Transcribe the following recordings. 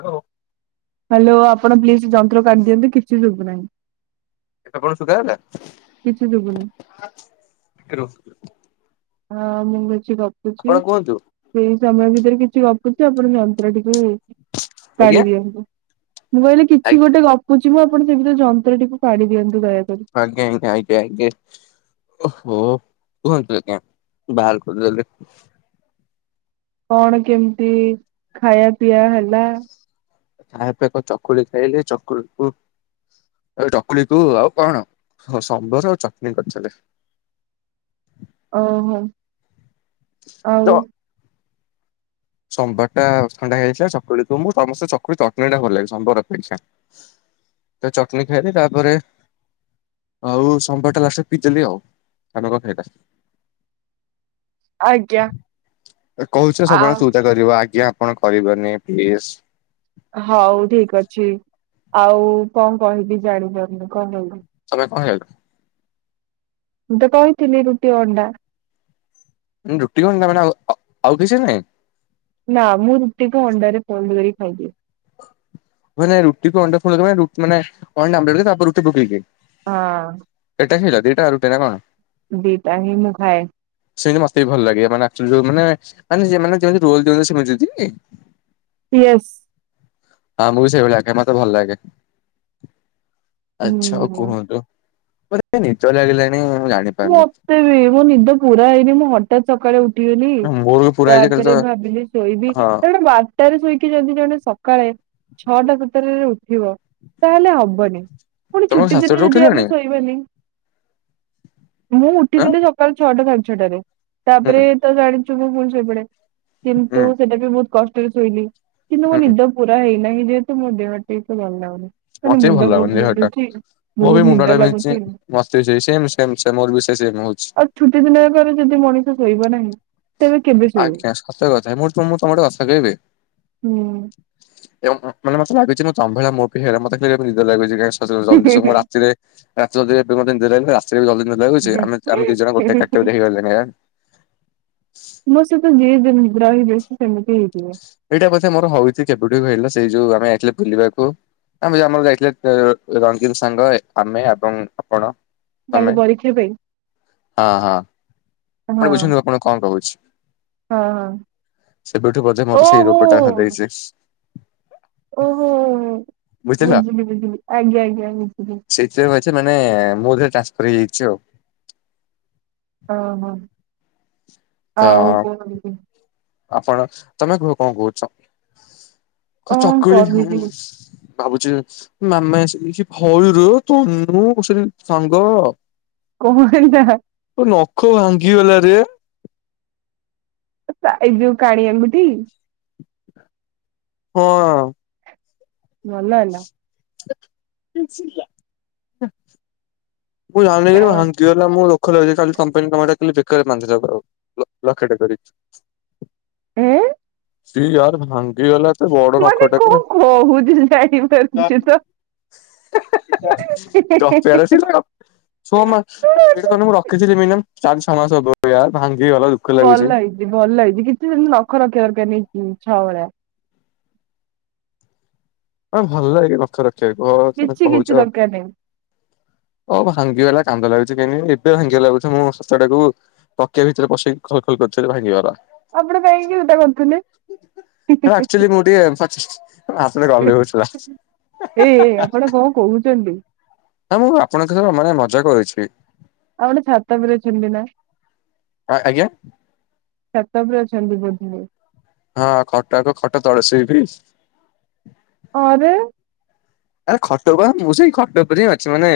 Hello. Hello ଆପଣ please ଯନ୍ତ୍ର କାଡି ଦିଅନ୍ତୁ କିଛି ସୁଭୁ ନାହିଁ। ଆପଣଙ୍କୁ ସୁଧା ଗଲା ଟିକେ ରୁହନ୍ତୁ ଟିକେ। ହଁ ମୁଁ କିଛି ଗପୁଛି ସେଇ ସମୟ ଭିତରେ କିଛି ଗପୁଛି ଆପଣ ଯନ୍ତ୍ର ଟିକେ ଆଜ୍ଞା କାଢି ଦିଅନ୍ତୁ। ମୁଁ କହିଲି କିଛି ଗୋଟେ ଗପୁଚି ମ ଆପଣ ସେ ଭିତରେ ଯନ୍ତ୍ରଟିକୁ କାଢି ଦିଅନ୍ତୁ ଦୟା ଆଜ୍ଞା ଆଜ୍ଞା ଆଜ୍ଞା ଆଜ୍ଞା ଓହୋ। କୁହନ୍ତୁ ଆଜ୍ଞା ବାହାର କରିଦେଲି। କଣ କେମିତି ଖାଇବା ପିଇଆ ହେଲା। ତାପରେ ତ କଣ ଚକୁଳି ଖାଇଲେ ଚକୁଳିକୁ ଏ ଚକୁଳି କୁ ଆଉ କଣ ସମ୍ବର ଆଉ ଚଟଣି କରିଥିଲେ। ଓହୋ ଆଉ। ସମ୍ୱର୍ଟା ଥଣ୍ଡା ହେଇଯାଇଥିଲା ଚକୁଳି ମୁଁ ସମସ୍ତେ ଚକୁଳି ଚଟଣୀ ଟା ଭଲ ଲାଗେ ସମ୍ୱର୍ ଅପେକ୍ଷା। ତ ଚଟଣିୀ ଖାଇଲି ତାପରେ ଆଉ ସୋମ୍ୱର୍ଟା ଲାଷ୍ଟ କୁ ପିଦେଲି ଆଉ ତମେ କଣ ଖାଇଲ। [inaudible] କହୁଛ ଆଉ ସବୁବେଳେ ତୁତା କରିବ ଆଜ୍ଞା ଆପଣ କରିବନି ପ୍ଲିସ୍। ହଉ ଠିକ୍ ଅଛି। ଆଉ କଣ କହିବି ଜାଣିପାରୁନି। କଣ କହିବି। ତମେ କଣ ଖାଇଲ ମୁଁ ତ କହିଥିଲି ରୁଟି ଅଣ୍ଡା। ରୁଟି ଅଣ୍ଡା ମାଡ ଆ ଆଉ କିଛି ନାଇଁ। ନା ମୁଁ ରୁଟିକୁ ଅଣ୍ଡରେ ଫୋନ କରିକି ଖାଇଦିଏ। ମାନେ ରୁଟିକୁ ଅଣ୍ଡା ଖୋଳରେ ମାନେ ରୁ ଅଣ୍ଡା ଆମ୍ଲେଟ ତାପରେ ରୁଟି ପକେଇବେ। ହଁ। [unintelligible] ଦିଟା ରୁଟି ନା କଣ ଦିଟା ହି ମୁ ଖାଏ। ସେମିତି ମତେ ବି ଭଲ ଲାଗେ। ମାନେ ଅକ୍ଚୁଆଲୀ ମାନେ ଯେମିତି ରୋଲ୍ ଦିଅନ୍ତି ସେମିତି ଦିଆନ୍ତିନିକି। ୟେସ୍। ହଁ ମୁଁ ବି ସେଇଭଳିଆ। ଆଜ୍ଞା ମତେ ଭଲ ଲାଗେ ଆଛା ଆଉ ହୁଁ କୁହନ୍ତୁ। ମତେ କାହିଁ ନିଦ ଲାଗିଲାଣି। ମୁଁ ଜାଣିପାରୁନି ମତେ ବି ମୋ ନିଦ ପୁରା ହେଇନି ମୁଁ ହଠତ୍ ସକାଳେ ଉଠି ଠିଲି ମୋର ବି ପୁରା ହେଇଛି କାଲି ତ ତାପରେ ଭାବିଲି ଶୋଇବି ହଁ ତାଟେ ବାରଟାରେ ଶୋଇ କି ଯଦି ଜଣେ ସକାଳେ ଛଅଟା ଭିତରରେ ଉଠିବ ତାହେଲେ ହବନି। ପୁଣି ତମେ ଛୁଟି ଦିନ ସାତଟାରୁ ଯଦି ଉଠିଲଣି ଆମେ ଶୋଇବାନି। ମୁଁ ଆଁ ଉଠିଥିଲି ସକାଳ ଛଅଟା ସାଢେ ଛଅଟାରେ! ହୁଁ ତାପରେ ତ ଜାଣିଛୁ ମୁ ପୁଣି ଶୋଇପଡ଼େ। ହୁଁ କିନ୍ତୁ ସେଇଟା ବି ବହୁତ କଷ୍ଟରେ ଶୋଇଲି। କିନ୍ତୁ ମୋ ହୁଁ ନିଦ ପୁରା ହେଇନାହିଁ। ଯେହେତୁମୋ ଦେହ ଟିକେ ଭଲ ଲାଗୁନି। ମାନେ ମତେ ବି ଭଲ ମୁଣ୍ଡ ଲାଗୁନି ବହୁତ ଦେହଟା ବିନ୍ଧୁଚି ମୋ ବି ବହୁତ ମୁଣ୍ଡ ଟା ନିଦ ବିନ୍ଧୁଛି ଲାଗୁଛି। ମତେ ବି ସେଇ ସେମ୍ ସେମ୍ ମୋର ବି ସେଇ ସେମ୍ ହଉଛି। ଆଉ ଛୁଟି ଦିନ ୟାପରେ ଯଦି ମଣିଷ ଶୋଇବ ନା ନାହିଁ। ତେବେ କେବେ ଶୋଇବ? ଆଜ୍ଞା ସତରେ କଥା ମୁଁ ତୁ ମୁଁ ତୁମକୁ ଗୋଟେ କଥା କହିବି। ହୁଁ। ମାନେ ମତେ ଲାଗୁଚି ମୁଁ [unintelligible] ଏତେ ଜଲଦି ନିଦ ଲାଗୁଛି ଆ ଆମେ ଦି ଜଣ ଗୋଟେ କଟଗୋରି ହେଇଗଲେଣି ଆଁ। ମୋ ସହିତ ଯିଏବି ଏମି ରହିବେ ସେମିତି ହେଇଯିବେ। ଏଇଟା ବୋଧେ ମୋର ହଉଛି କେବେଠୁ ଏବେ ହେଇଥିଲା ଯୋଉ ଆମେଯାଇଥିଲେ ବୁଲିବାକୁ। ଆମେ ଆମର ଯାଇଥିଲେ ଅ ରଙ୍ଗୀନ୍ ସାଙ୍ଗ ଆମେ ଏବଂ ଆପଣ। ତମେ ଗଲି ବରୀକ୍ଷା ପାଇଁ। ହଁ ହଁ ହଁ ଆପଣ ବୁଝନ୍ତୁ ହଁ ଆପଣଙ୍କୁ କଣ କହୁଛି? ହଁ। ସେବେଠୁ ବୋଧେ ମୋର ସେଇ ଓହୋ ରୋଗଟା [unintelligible] ଓ ହୋ ଓ ହୋ ବୁଝିଲ। ବୁଝିଲି ବୁଝିଲି ଆଜ୍ଞା ଆଜ୍ଞା ବୁଝିଲି। ଯେ ମାନେ ମୋ ଦିହରେ ଟ୍ରାନ୍ସଫର୍ ହେଇଯାଇଛି ଆଉ। ଓ ହୋ ତ ଆଉ [unintelligible] ଆପଣ ତମେ କୁହ କଣ କହୁଛ କ କଣ ଚକୁଳି କହିବି ହୁମ୍। ଭାବୁଛି [unintelligible] ସାଙ୍ଗ। କଣ ହେଲା? ତୋ ନଖ ଭାଙ୍ଗିଗଲାରେ। ଏଇ ଯୋଉ କାଣିଆଙ୍ଗୁଠି। ହଁ। ଭଲ ହେଲା। [unintelligible] ମୁଁ ଜାଣିନି କଣ ଭାଙ୍ଗିଗଲା ମୁଳୁ ଦୁଃଖ ଲାଗୁଚି ଯଦି ତାହାଲେ ତମ ପାଇଁ କଣ ଗୋଟେ ବେକରେ ବାନ୍ଧି ଦେବ ଆଉ ଲକେଟେ କରି। ଏଁ। ସି ୟାର ଭାଙ୍ଗିଗଲା। ଏତେ ବଡ ମାନେ ନଖଟା କେ କଣ କହୁଛୁ ସିଏ ଜାଣି ପାରୁଛୁ ତ? ହେ- ହେ - ହେ ଗପିଆର ଅଛି ତ। ସୋମା ଏଇଟା ତାହେଲେ ମୁଁ ରଖିଥିଲି ମିନୀୟମ ଚାରି ଛଅ ମାସ ହବ ୟାର୍ ଭାଙ୍ଗିିଗଲା ଦୁଃଖ ଭଲ ଲାଗୁଛି। ହେଇଛି ଭଲ ହେଇଛି କିଛି ଗୋଟେ ନଖ ରଖିଆ ଦରକାର ନାହିଁ ଛୁଆ ଭଳିଆ। ହଁ ମତେ ଭଲ ଲାଗେ ନଖ ରଖିବାକୁ ଓ ତମେ କିଛି କିଛି କହୁଛ। ଦରକାର ନାହିଁ ଓ ଭାଙ୍ଗିଗଲା କାନ୍ଦ ଲାଗୁଛି କାହିଁକି ନା ଏବେ ଭାଙ୍ଗିବା ଲାଗୁଛି ମୁଁ ଶସ୍ତତାଟାକୁ ଟକିଆ ଭିତରେ ପସେଇ ଖଲ ଖଲ [unintelligible] ଭାଙ୍ଗିଗଲା। ନା ଆପଣ କାହିଁକି ଓଦା କରୁଥିଲେ? ନା ଆକଚୁଆଲି ମୁଁ ଟିକେ [unintelligible] ଏ ଗଲେଇ ହଉଥିଲା - ଏ ଏଇ ଆପଣ କଣ କହୁଛନ୍ତି? ନା ମୁଁ ଆପଣଙ୍କ ସହିତ ମାନେ ମଜା କରୁଛି। ଆପଣ ଛାତ ଉପରେ ଅଛନ୍ତି ନା। ହଁ ଆଜ୍ଞା। ଛାତ ଉପରେ ଅଛନ୍ତି ବୋଧେ। ହଁ ଖଟାକ ଖଟ ତଳେ [unintelligible] ଆରେ। ଆରେ ଖଟ ପା ମୁଁ ସେଇ ଖଟ ଉପରେ ହିଁ ଅଛି ମାନେ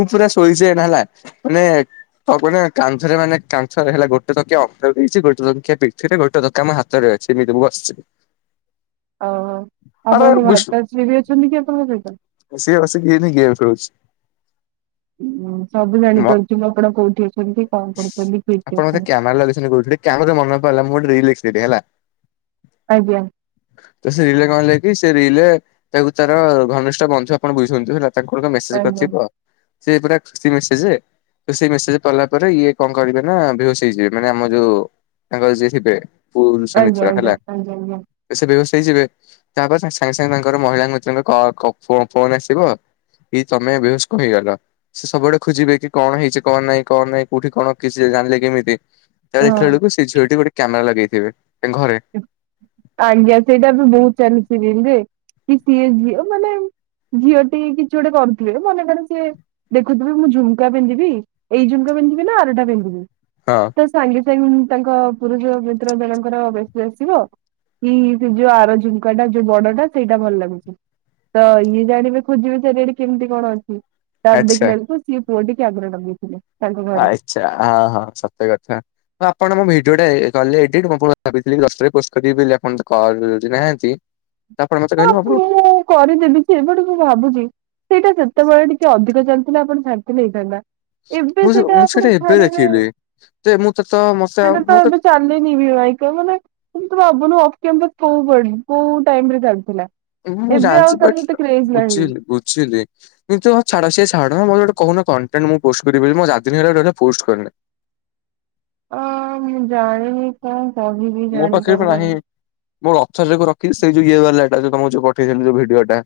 ମୁଁ ପୁରା ଶୋଇଛି ଏଇନା ହେଲା ମାନେ ଛାତ ଉପରେ ମାନେ କାନ୍ଧରେ ମାନେ କାନ୍ଥରେ ହେଲା ଗୋଟେ ତକିଆ ଅଣ୍ଟାରେ ଦେଇଛି ଗୋଟେ ତକିଆ ପିଠିରେ ଗୋଟେ ତକିଆ ମୋ ହାତରେ। [unintelligible] ଓ ଆରେ ଆପଣଙ୍କ ବିଷ୍ଣୁ ମାତାଶ୍ରୀ ବି ଅଛନ୍ତି କି ଆପଣଙ୍କ ପା ସିଏ ବସିକି ଏଇନା ଗେମ୍ ଖେଳୁଛି। ମୁଁ ସବୁ ଜାଣିପାରୁଛି ମୁଁ ଆପଣ କୋଉଠି ଅଛନ୍ତି? କଣ କରୁଛନ୍ତି? କିଏ କିଏ ଅଛନ୍ତି? କହୁଥିଲି କାହା କଥା ମନେପଇଲା ମୁଁ ଗୋଟେ ରିଲ୍ ଦେଖିଦେଲି ହେଲା। ଆଜ୍ଞା ତ ସେ ରିଲେରେ କଣ ହେଲା କି ସେ ରିଲରେ ତାକୁ ତାର ଘନିଷ୍ଠ ବନ୍ଧୁ ଆପଣ ବୁଝଛନ୍ତି ହେଲା ତାଙ୍କର ମେସେଜ ଆଜ୍ଞା କରିଥିବ ସେ ପୁରା ଖୁସି ମେସେଜ ତ ସେଇ ମସେଜ କଲା ପରେ ଇଏ କଣ କରିବେ ନା ବେହୋସ ହେଇଯିବେ। ମାନେ ଆମ ଯୋଉ ତାଙ୍କର ଯିଏ ହେବେ ପୁନ୍ ସେ ଆଜ୍ଞା ମିତ୍ରା ଆଜ୍ଞା ହେଲା। ଆଜ୍ଞା ଆଜ୍ଞା ସେ ବେହୋସ ହେଇଯିବେ ତାପରେ ସାଙ୍ଗେ ସାଙ୍ଗେ ତାଙ୍କର ମହିଳା ମିତ୍ରଙ୍କ-ଙ୍କ-କ ଫୋନ ଆସିବ ଏଇ ତମେ ବେହୋସ କଣ ହେଇଗଲ। ସେ ସବୁବେଳେ ଖୋଜିବେ କି କଣ ହେଇଛି କଣ ନାଇଁ କଣ ନାଇଁ କୋଉଠି କଣ କି ସିଏ ଜାଣିଲେ କେମିତି? ତା ପରେ ହଁ। ଦେଖିଲା ବେଳକୁ ସେ ଝିଅଟି ଗୋଟେ କ୍ୟାମେରା ଲଗେଇଥିବେ। ତାଙ୍କ ଘରେ ଆଜ୍ଞା ସେଇଟା ତ ବହୁତ ଚାଲିଛି ରିଲ୍ ରେ। ସିଏ କିଏ ଝିଅ ମାନେ ଝିଅଟି କିଛି ଗୋଟେ କରୁଥିବେ ମନେ କର ସିଏ‌ ଦେଖୁଥିବି ମୁଁ ଝୁମ୍କା ପିନ୍ଧିବି ଏଇ ଝୁମ୍କା ପିନ୍ଧିବି ନା ଆରଟା ପିନ୍ଧିବି। ହଁ ତ ସାଙ୍ଗେ ସାଙ୍ଗେ ତାଙ୍କ ପୁରୁଷ ମିତ୍ର ଜଣଙ୍କର ବ ଆଜି ଆସିବ କି ସେ ଯୋଉ ଆର ଝୁମକା ଟା ଯୋଉ ବଡଟା ସେଇଡା ଭଲ ଲାଗୁଛି। ତ ଇଏ ଜାଣିବେ ଖୋଜିବେ ଚାରିଆଡ଼େ କେମିତି କଣ ଅଛି। ତାପରେ ଆଚ୍ଛା ଦେଖିଲା ବେଳକୁ ସିଏ ପୁଅ ଟି କି ଆଗରେ ଲଗେଇଥିଲେ। ତାଙ୍କ ଘରେ ଆଚ୍ଛା ହଁ ହଁ ସତକଥା ହଁ ଆପଣ ମୋ ଭି ଡ଼ିଓଟା ଏ କଲେ ଏଡିଟ୍ ମୁଁ ପୁ ଭାବିଥିଲି କି ଦଶଟା ରେ ପୋଷ୍ଟ କରିଦେବି ବେଲି ଆପଣ ତ କଲ୍ ଉଠୋଉନାହାନ୍ତି। ହଁ ମୁଁ କରିଦେବିଯେ ବଟ୍ ମୁଁ ଭାବୁଚି ସେଇଟା ସେତୋବେଳେ ଟିକେ ଅଧିକ ଚାଲ୍ ଥିଲେ ଆପଣ ଶାନ୍ତି ନେଇଥାନ୍ତା। ଏବେ ମୁଁ ସେଟା ମୁଁ ଆପଣ ସେଇଟା ଏବେ ଛାଡିବେ ଦେଖିଲି ଯେ ମୁଁ ତ ତ ମତେ ଆଉ ସେଇଟା ତ ମତେ ଏବେ ଚାଲିନି ବି ପାଇଁ କଁ କହଁନା ତମ୍ ତମେ ଭାବୁନୁ ଆକେନ୍ କେମିତ୍ କୋଉ ଭଳି କୋଉ ଟାଇମରେ ଚାଲିଥିଲା। ଉଁ ମୁଁ ଏବେ ଜାଣିଛି ଆଉ ପା ତାର ଏତେ କ୍ରେଜ୍ ନାହିଁ। ବୁଝିଲି ବୁଝିଲି କିନ୍ତୁ ହଁ ଛାଡ ସେ ଛା ଡ ମୋର ଗୋଟେ କୋହୁନ କଣ୍ଟେଣ୍ଟ ମୁଁ ପୋଷ୍ଟ କରିବି ବୋଲି ମୁଁ ଚାର୍ ଦିନି ହେଲେ ଗୋଟେ ଗୋଟେ ପୋଷ୍ଟ କରିନି। ଅଁ ମୁଁ ଜାଣିନି କଁ କହିବି ଜାଣିପାରୁନାହିଁ। ମୁଁ ରଥ ଯାକୁ ରଖିଲି ସେଇ ଯୋଉ ଇଏ ବାଲାଟା ଯୋଉ ତମକୁ ଯୋଉ ପଠେଇଥିଲି ଯୋଉ ଭିଡିଓ ଟା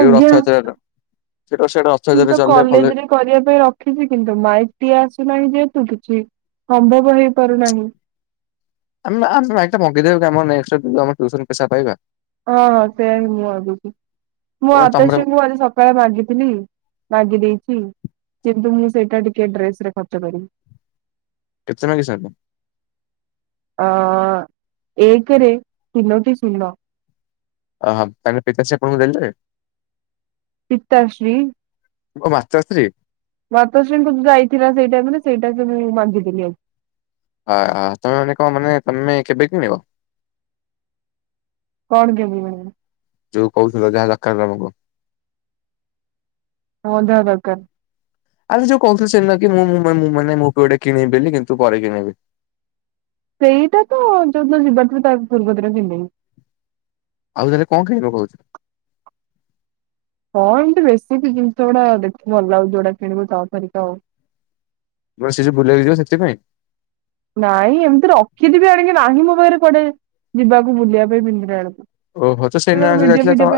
ଯୋଉ ରଥଯାତ୍ରାର ସେଟାକୁ ସେଟା ର ମୁଁ ତ କଲେଜେରେ କରିବା ପାଇଁ ରଖିଛି କିନ୍ତୁ ମାଇକ୍ ଟିଏ ଆସୁନାହିଁ ଯେହେତୁ କିଛି ସମ୍ଭବ ହେଇପାରୁନାହିଁ। ଆମ ଆମ ମାଇକଟା ମଗେଇଦେବେ ଆମ ନେଷ୍ଟ ଯୋଉ ଟିୟୁସନ ପଇସା ପାଇବା। ଅହଁ ସେୟା ବି ମୁଁ ଭାବୁଚି। ମୁଁ ଓ ତମର ଆତାଶ୍ରୀଙ୍କୁ ଆଜି ସକାଳେ ମାଗିଥିଲି ମାଗି ଦେଇଚି। କିନ୍ତୁ ମୁଁ ସେଇଟା ଟିକେ ଡ୍ରେସ ରେ ଖର୍ଚ୍ଚ କରିବି। [unintelligible] ଅଁ ଏକେରେ ତିନୋଟି ଶୂନ। ଅହଁ ମାନେ ପିତାଶ୍ରୀ ଆପଣଙ୍କୁ ଦେଲେ। ପିତାଶ୍ରୀ ଓଃ ମାତାଶ୍ରୀ। ମାତାଶ୍ରୀଙ୍କୁ ଯାଇଥିଲା ସେଇ ଟାଇମରେ ସେଇଡା ସିଏ ମୁଁ ମାଗିଥିଲି ଆଉ ଅହଁ ତମେ ମାନେ କଁ ମାନେ ତମେ କେବେ କିଣିବ। କଣ କେବେ ମାନେ। ଯୋଉ କହୁଥିଲ [unintelligible] ମୋ ଦରକାର ଆରେ ଯୋଉ କୋହୁଥୁଲୁ ସେଦିନ କି ମୁଁ ମୁଁ ମା ମୁଁ ମାନେ ମୁଁ ବି ଗୋଟେ କିଣିବ ବୋଲିି କିନ୍ତୁ ପରେ କିଣିବି ସେଇଟା ତ ଯୋଉଦିନ ଯିବାରଥିଲା ତା ପୂର୍ବଦିନ କିଣିଦେବି। ଆଉ ତାହେଲେ କଁ କିଣିବ କୋହୁଥୁଲୁ। ହଁ ଏମିତି ବେଶିକ ଜିନ୍ସ ଗୁଡା ଦେଖିବି ଭଲ ଲାଗୁଚି ଯୋଉଡା କିଣିବି ତାପରିକା ଆଉ। ମୁଁ କହିଲି ସେ ଯୋଉ ବୁଲିବାକୁ ଯିବ ସେଥିପାଇଁ। ନାଇଁ ଏମିତି ରଖିଥିବି ଆଣିକି ନାହିଁ ମୋ ପାଖରେ କୁଆଡ଼େ ଯିବାକୁ ବୁଲିବା ପାଇଁ ପିନ୍ଧିଲାବେଳକୁ ଓହୋ ତ ସେଦିନ ଆମେ ଯୋଉ ଯାଇଥିଲେ ତ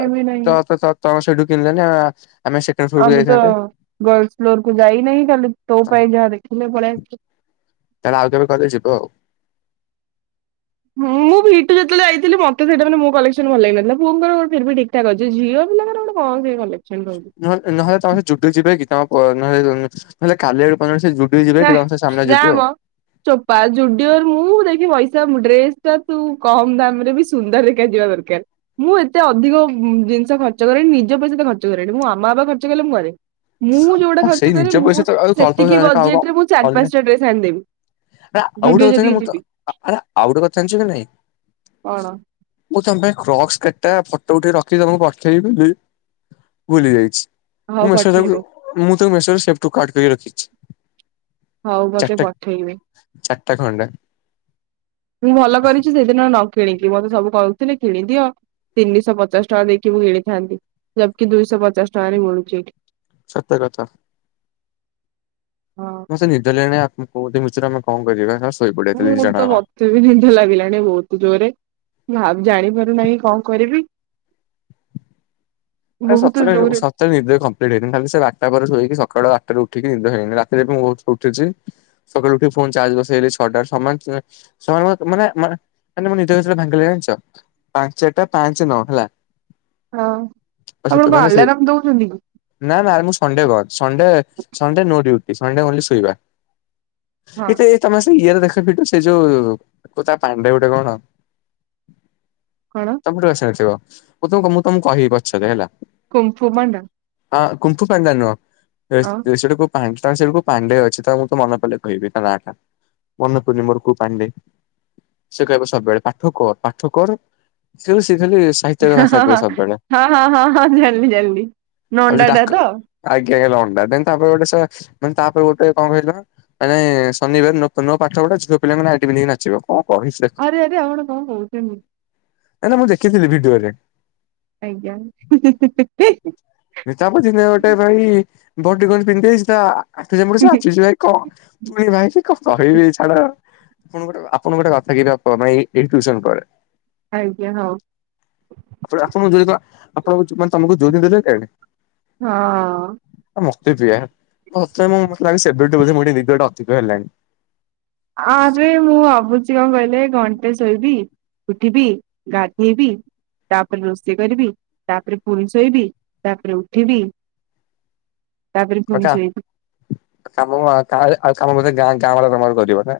ତ ନାହିଁ ତ ତ ତ ସେଇଠୁ କିଣିଲେନି ଆମେ ଆମେ ସେକେଣ୍ଡ ସୋ କୁ ଆମେ ତ ଗର୍ଲ୍ସ ଫ୍ଲୋରକୁ ଯାଇନେହିଁ ଖାଲି ତୋ ପାଇଁ ଯାହା ଦେଖିଲେ ପଳେଇଆ ତାହାଲେ ଆଉ କେବେ କହିଲେ ଯିବ ଆଉ। ହୁଁ ମୁଁ ମୁଁ ଭି ଟୁ ଯେତୋବେଳେ ଯାଇଥିଲି ମତେ ସେଇଟା ମାନେ ମୋ କଲେକ୍ସନ ଭଲ ଲାଗିନଥିଲା ପୁଅଙ୍କର ଗୋ ଫିର୍ ଭୀ ଠିକ୍ ଠାକ୍ ଅଛି ଝିଅ ପିଲାଙ୍କର ଗୋଟେ କଁ କି କଲେ ନହେଲେ ନହେଲେ ତମେ ସେ ଯୁଡ଼ିଓ ଯିବାକି ତମ ପ ନହେଲେ ନହେଲେ କାଲି ଆଡ଼କୁ କୋ ହେଁ ଜାମ ଚୋପା ଯୁଡ଼ିଓରୁ ମୁଁ ଦେଖି ପାଇସ୍ ସା ମୁଁ ଡ୍ରେସ ଟା ତୁ କମ ଦାମରେ ବି ସୁନ୍ଦର ଦେଖା ଯିବା ଦରକାର ମୁଁ ଏତେ ଅଧିକ ଉଁ ଦିନିଷ ଖର୍ଚ୍ଚକରେନି ନିଜ ପଇସା ତ ଖର୍ଚ୍ଚ କରେଣି ମୁଁ ମୋ ମାମା ବାବା ଖର୍ଚ୍ଚ କଲେ ମୁଁ କରେ। ମୁଁ ଯୋଉଡା ହଁ ଖର୍ଚ୍ଚ ସେଇ କରେ ନିଜ ମୁଁ ପଇସା ତ ଆଉ ଅଳ୍ପ ସେତିକି ବଜେଟରେ ମୁଁ ଚାରି ପାଞ୍ଚଟା ଡ୍ରେସ ଆଣିଦେବି। ଆ ଆଉ ଗୋଟେ ଜୁଡିଓ କଥା ଯଦି ଜାଣି ମୁଁ ତ ଯିବି ଆ ଆରେ ଆଉ ଗୋଟେ କଥା ଜାଣିଚୁ ନା ନାହିଁ। କଣ ମୁଁ ତମ ପାଇଁ କ୍ର [unintelligible] ଫଟୋ ଉଠେଇକି ରଖିଚି ତମକୁ ପଠେଇବି ବେଲି ଭୁଲି ଯାଇଛି। ମୁଁ ହଉ ମେସେଜ ତାକୁ ପଠେଇବ। ମୁଁ ତ ମେସରୁ ସେଟୁ କାଟ କରି ରଖିଛି। ହୋଉ ମୋତେ ଚାରିଟା ପଠେଇବେ। [inaudible] ମୁଁ ଭଲ କରିଛି ସେଇଦିନ ନ କିଣିକି ମତେ ସବୁ କହୁଥିଲେ କିଣି ଦିଅ। ତିନିଶହ ପଚାଶ ଟଙ୍କା ଦେଇକି ମୁଁ କିନିଥାନ୍ତି [inaudible] ଦୁଇଶହ ପଚାଶ ଟଙ୍କାରେ ମିଳୁଛି ଏଠି। ସତ କଥା। ହଁ ମସେ ନିଦ ଲାଗିଲାଣି ଆ କମ୍ କଉତି ମିଚରେ ଆମେ କଣ କରିବା ହର୍ଷ ମୁଁ ତ ମତେ ବି ନିଦ ଲାଗିଲାଣି ବହୁତ ଜୋରେ ଭା ଜାଣିପାରୁନାହିଁ କ'ଣ କରିବି। ଆରେ ବହୁତ ସତରେ ଜୋରେ ସତରେ ନିଦ କମ୍ପ୍ ଲିଟ୍ ହେଇନି ଖାଲି ସେ ବାର୍ ଟା ପରେ ଶୋଇକି ସଖାଳ ଆ ତାପେ ଉଠିକି ନି ରାତି ଯାକ ମୁଁ ଉଠିଛି ସକାଳୁ ଉଠି ଫୋନ୍ ଚାର୍ଜ ବସେଇଲି ଛଟା ସମାନ୍ [unintelligible] ଶହେ ୱେକ୍ ମାନେ ମା ମାନେ ମୋ ନିଦ [unintelligible] ଭାଙ୍ଗିଲାଗ ଜାଣିଚ? ପାଞ୍ଚଟା ପାଞ୍ଚ ନଅ ହେଲା। ହଁ ଆପଣ ଅସିତ କଣ ମାନେ ସେ ଆଲାରାମ ଦଉଛନ୍ତି କି? ନା ନା ଆରେ ମୁଁ ସଣ୍ଡେ କର ସଣ୍ଡେ ସଣ୍ଡେ ନୋ ଡିଉଟି। ଏ ସମୟ ଟା ଓନ୍ଲି ଶୋଇବା। ହଁ ଏ ତେ ଏ ତମର ସେ ଇଏର ଦେଖ୍ [unintelligible] ସେ ଯୋଉ ତୋ ତା ପାଣ୍ଡେ ଗୋଟେ କଣ? କଣ କେମିତି ଏଠେ ଆସିବ? ମୁଁ ତମକୁ ମୁଁ ତମକୁ କହିବି ପଛରେ ହେଲା। କୁମ୍ଫୁ ମାଣ୍ଡା। ହଁ କୁମ୍ପୁ ପାଣ୍ଡେ ନୁଅଁ ହେସ୍ ତେସୁଟାକୁ ପାଁସ୍ ଟା ହେଇସାରିଲାକୁ ପାଣ୍ଡେ ଅଛି ତ ମୁଁ ତୁ ମନେ ପଡିଲେ କହିବି ତା ନାଁ ଟା। ମନକୁ ନିମରକୁ ପାଣ୍ଡେ। ସେ କହିବ ସବୁବେଳେ ପାଠ କର୍ ପାଠ କର୍ ସେ ସିଏ ଖଲି ସାହିତ୍ୟରେ ଭାଷା କୁହେ ସବୁବେଳେ। ହଁ ହଁ ହଁ ହଁ ଜାଣିଲିି ଜାଣିଲିି ନଣ୍ଡାଟା ତ। ଘେ ଲଗ୍ ଡା ଦେନ୍ ତାପରେ ଗୋଟେ ସା ମାନେ ତାପରେ ଗୋଟେ କଣ କହିଲ ମାନେ ଶନିବାର ନୂଆ ପ୍ ନୂଆ ପାଠ ଗୋଟେ ଝିଅ ପିଲାମାନେ ନାଇଟୀ ପିନ୍ଧିକି ନାଚିବ। କଣ କହିଛି ତାକୁ ଆରେ ଆରେ ଆପଣ କଣ କଉଚନ୍ତି? ଆରେ ମୁଁ ଦେଖିଥିଲି ଭିଡିଓରେ। ଆଜ୍ଞା। ତାପ ଦିନେ ଗୋଟେ ଭାଇ ଭଡି ଗଞ୍ଜି ପିନ୍ଧି ଦେଇଚି ତା ଆ [inaudible] ଆପଣ ଗୋଟେ ଆପଣ ଗୋଟେ ବାପା କି ବାପ ମ ଏହି ଏହି ଟିଉସନ ପରେ ଆଜ୍ଞା ହଉ ଆପଣ ଆପଣ [inaudible] ଆପଣ ଯୋଉଁ [inaudible] ହଁ। ମତେ ବି ୟାର୍ ମତେ ମୋ ମତେ ଲାଗେ ସେବେଠୁ ବୋଧେ ମୋଠି ନିଦ ଗୋଟେ ଅଥିକ ହେଲାଣି। ଆରେ ମୁଁ ଭାବୁଛି କଣ କହିଲେ ଘନ୍ ତେ ଶୋଇବି ଉଠିବି ଗାଧେଇବି। ତାପରେ ରୋଷେଇ କରିବି ତାପରେ ପୁଣି ଶୋଇବି ତାପରେ ଉଠିବି। ତାପରେ ପୁଣି ଅଜା ଶୋଇବି। କାମ କାଣ ହେଲେ [unintelligible] ଗାଁ ଗାଁ।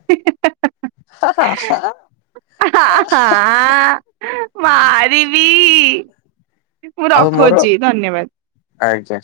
[unintelligible] [unintelligible] ମାରିବି। ମୁଁ ଆଉ ମୋର ରଖୁଛି ଧନ୍ୟବାଦ। ଆଜ୍ଞା।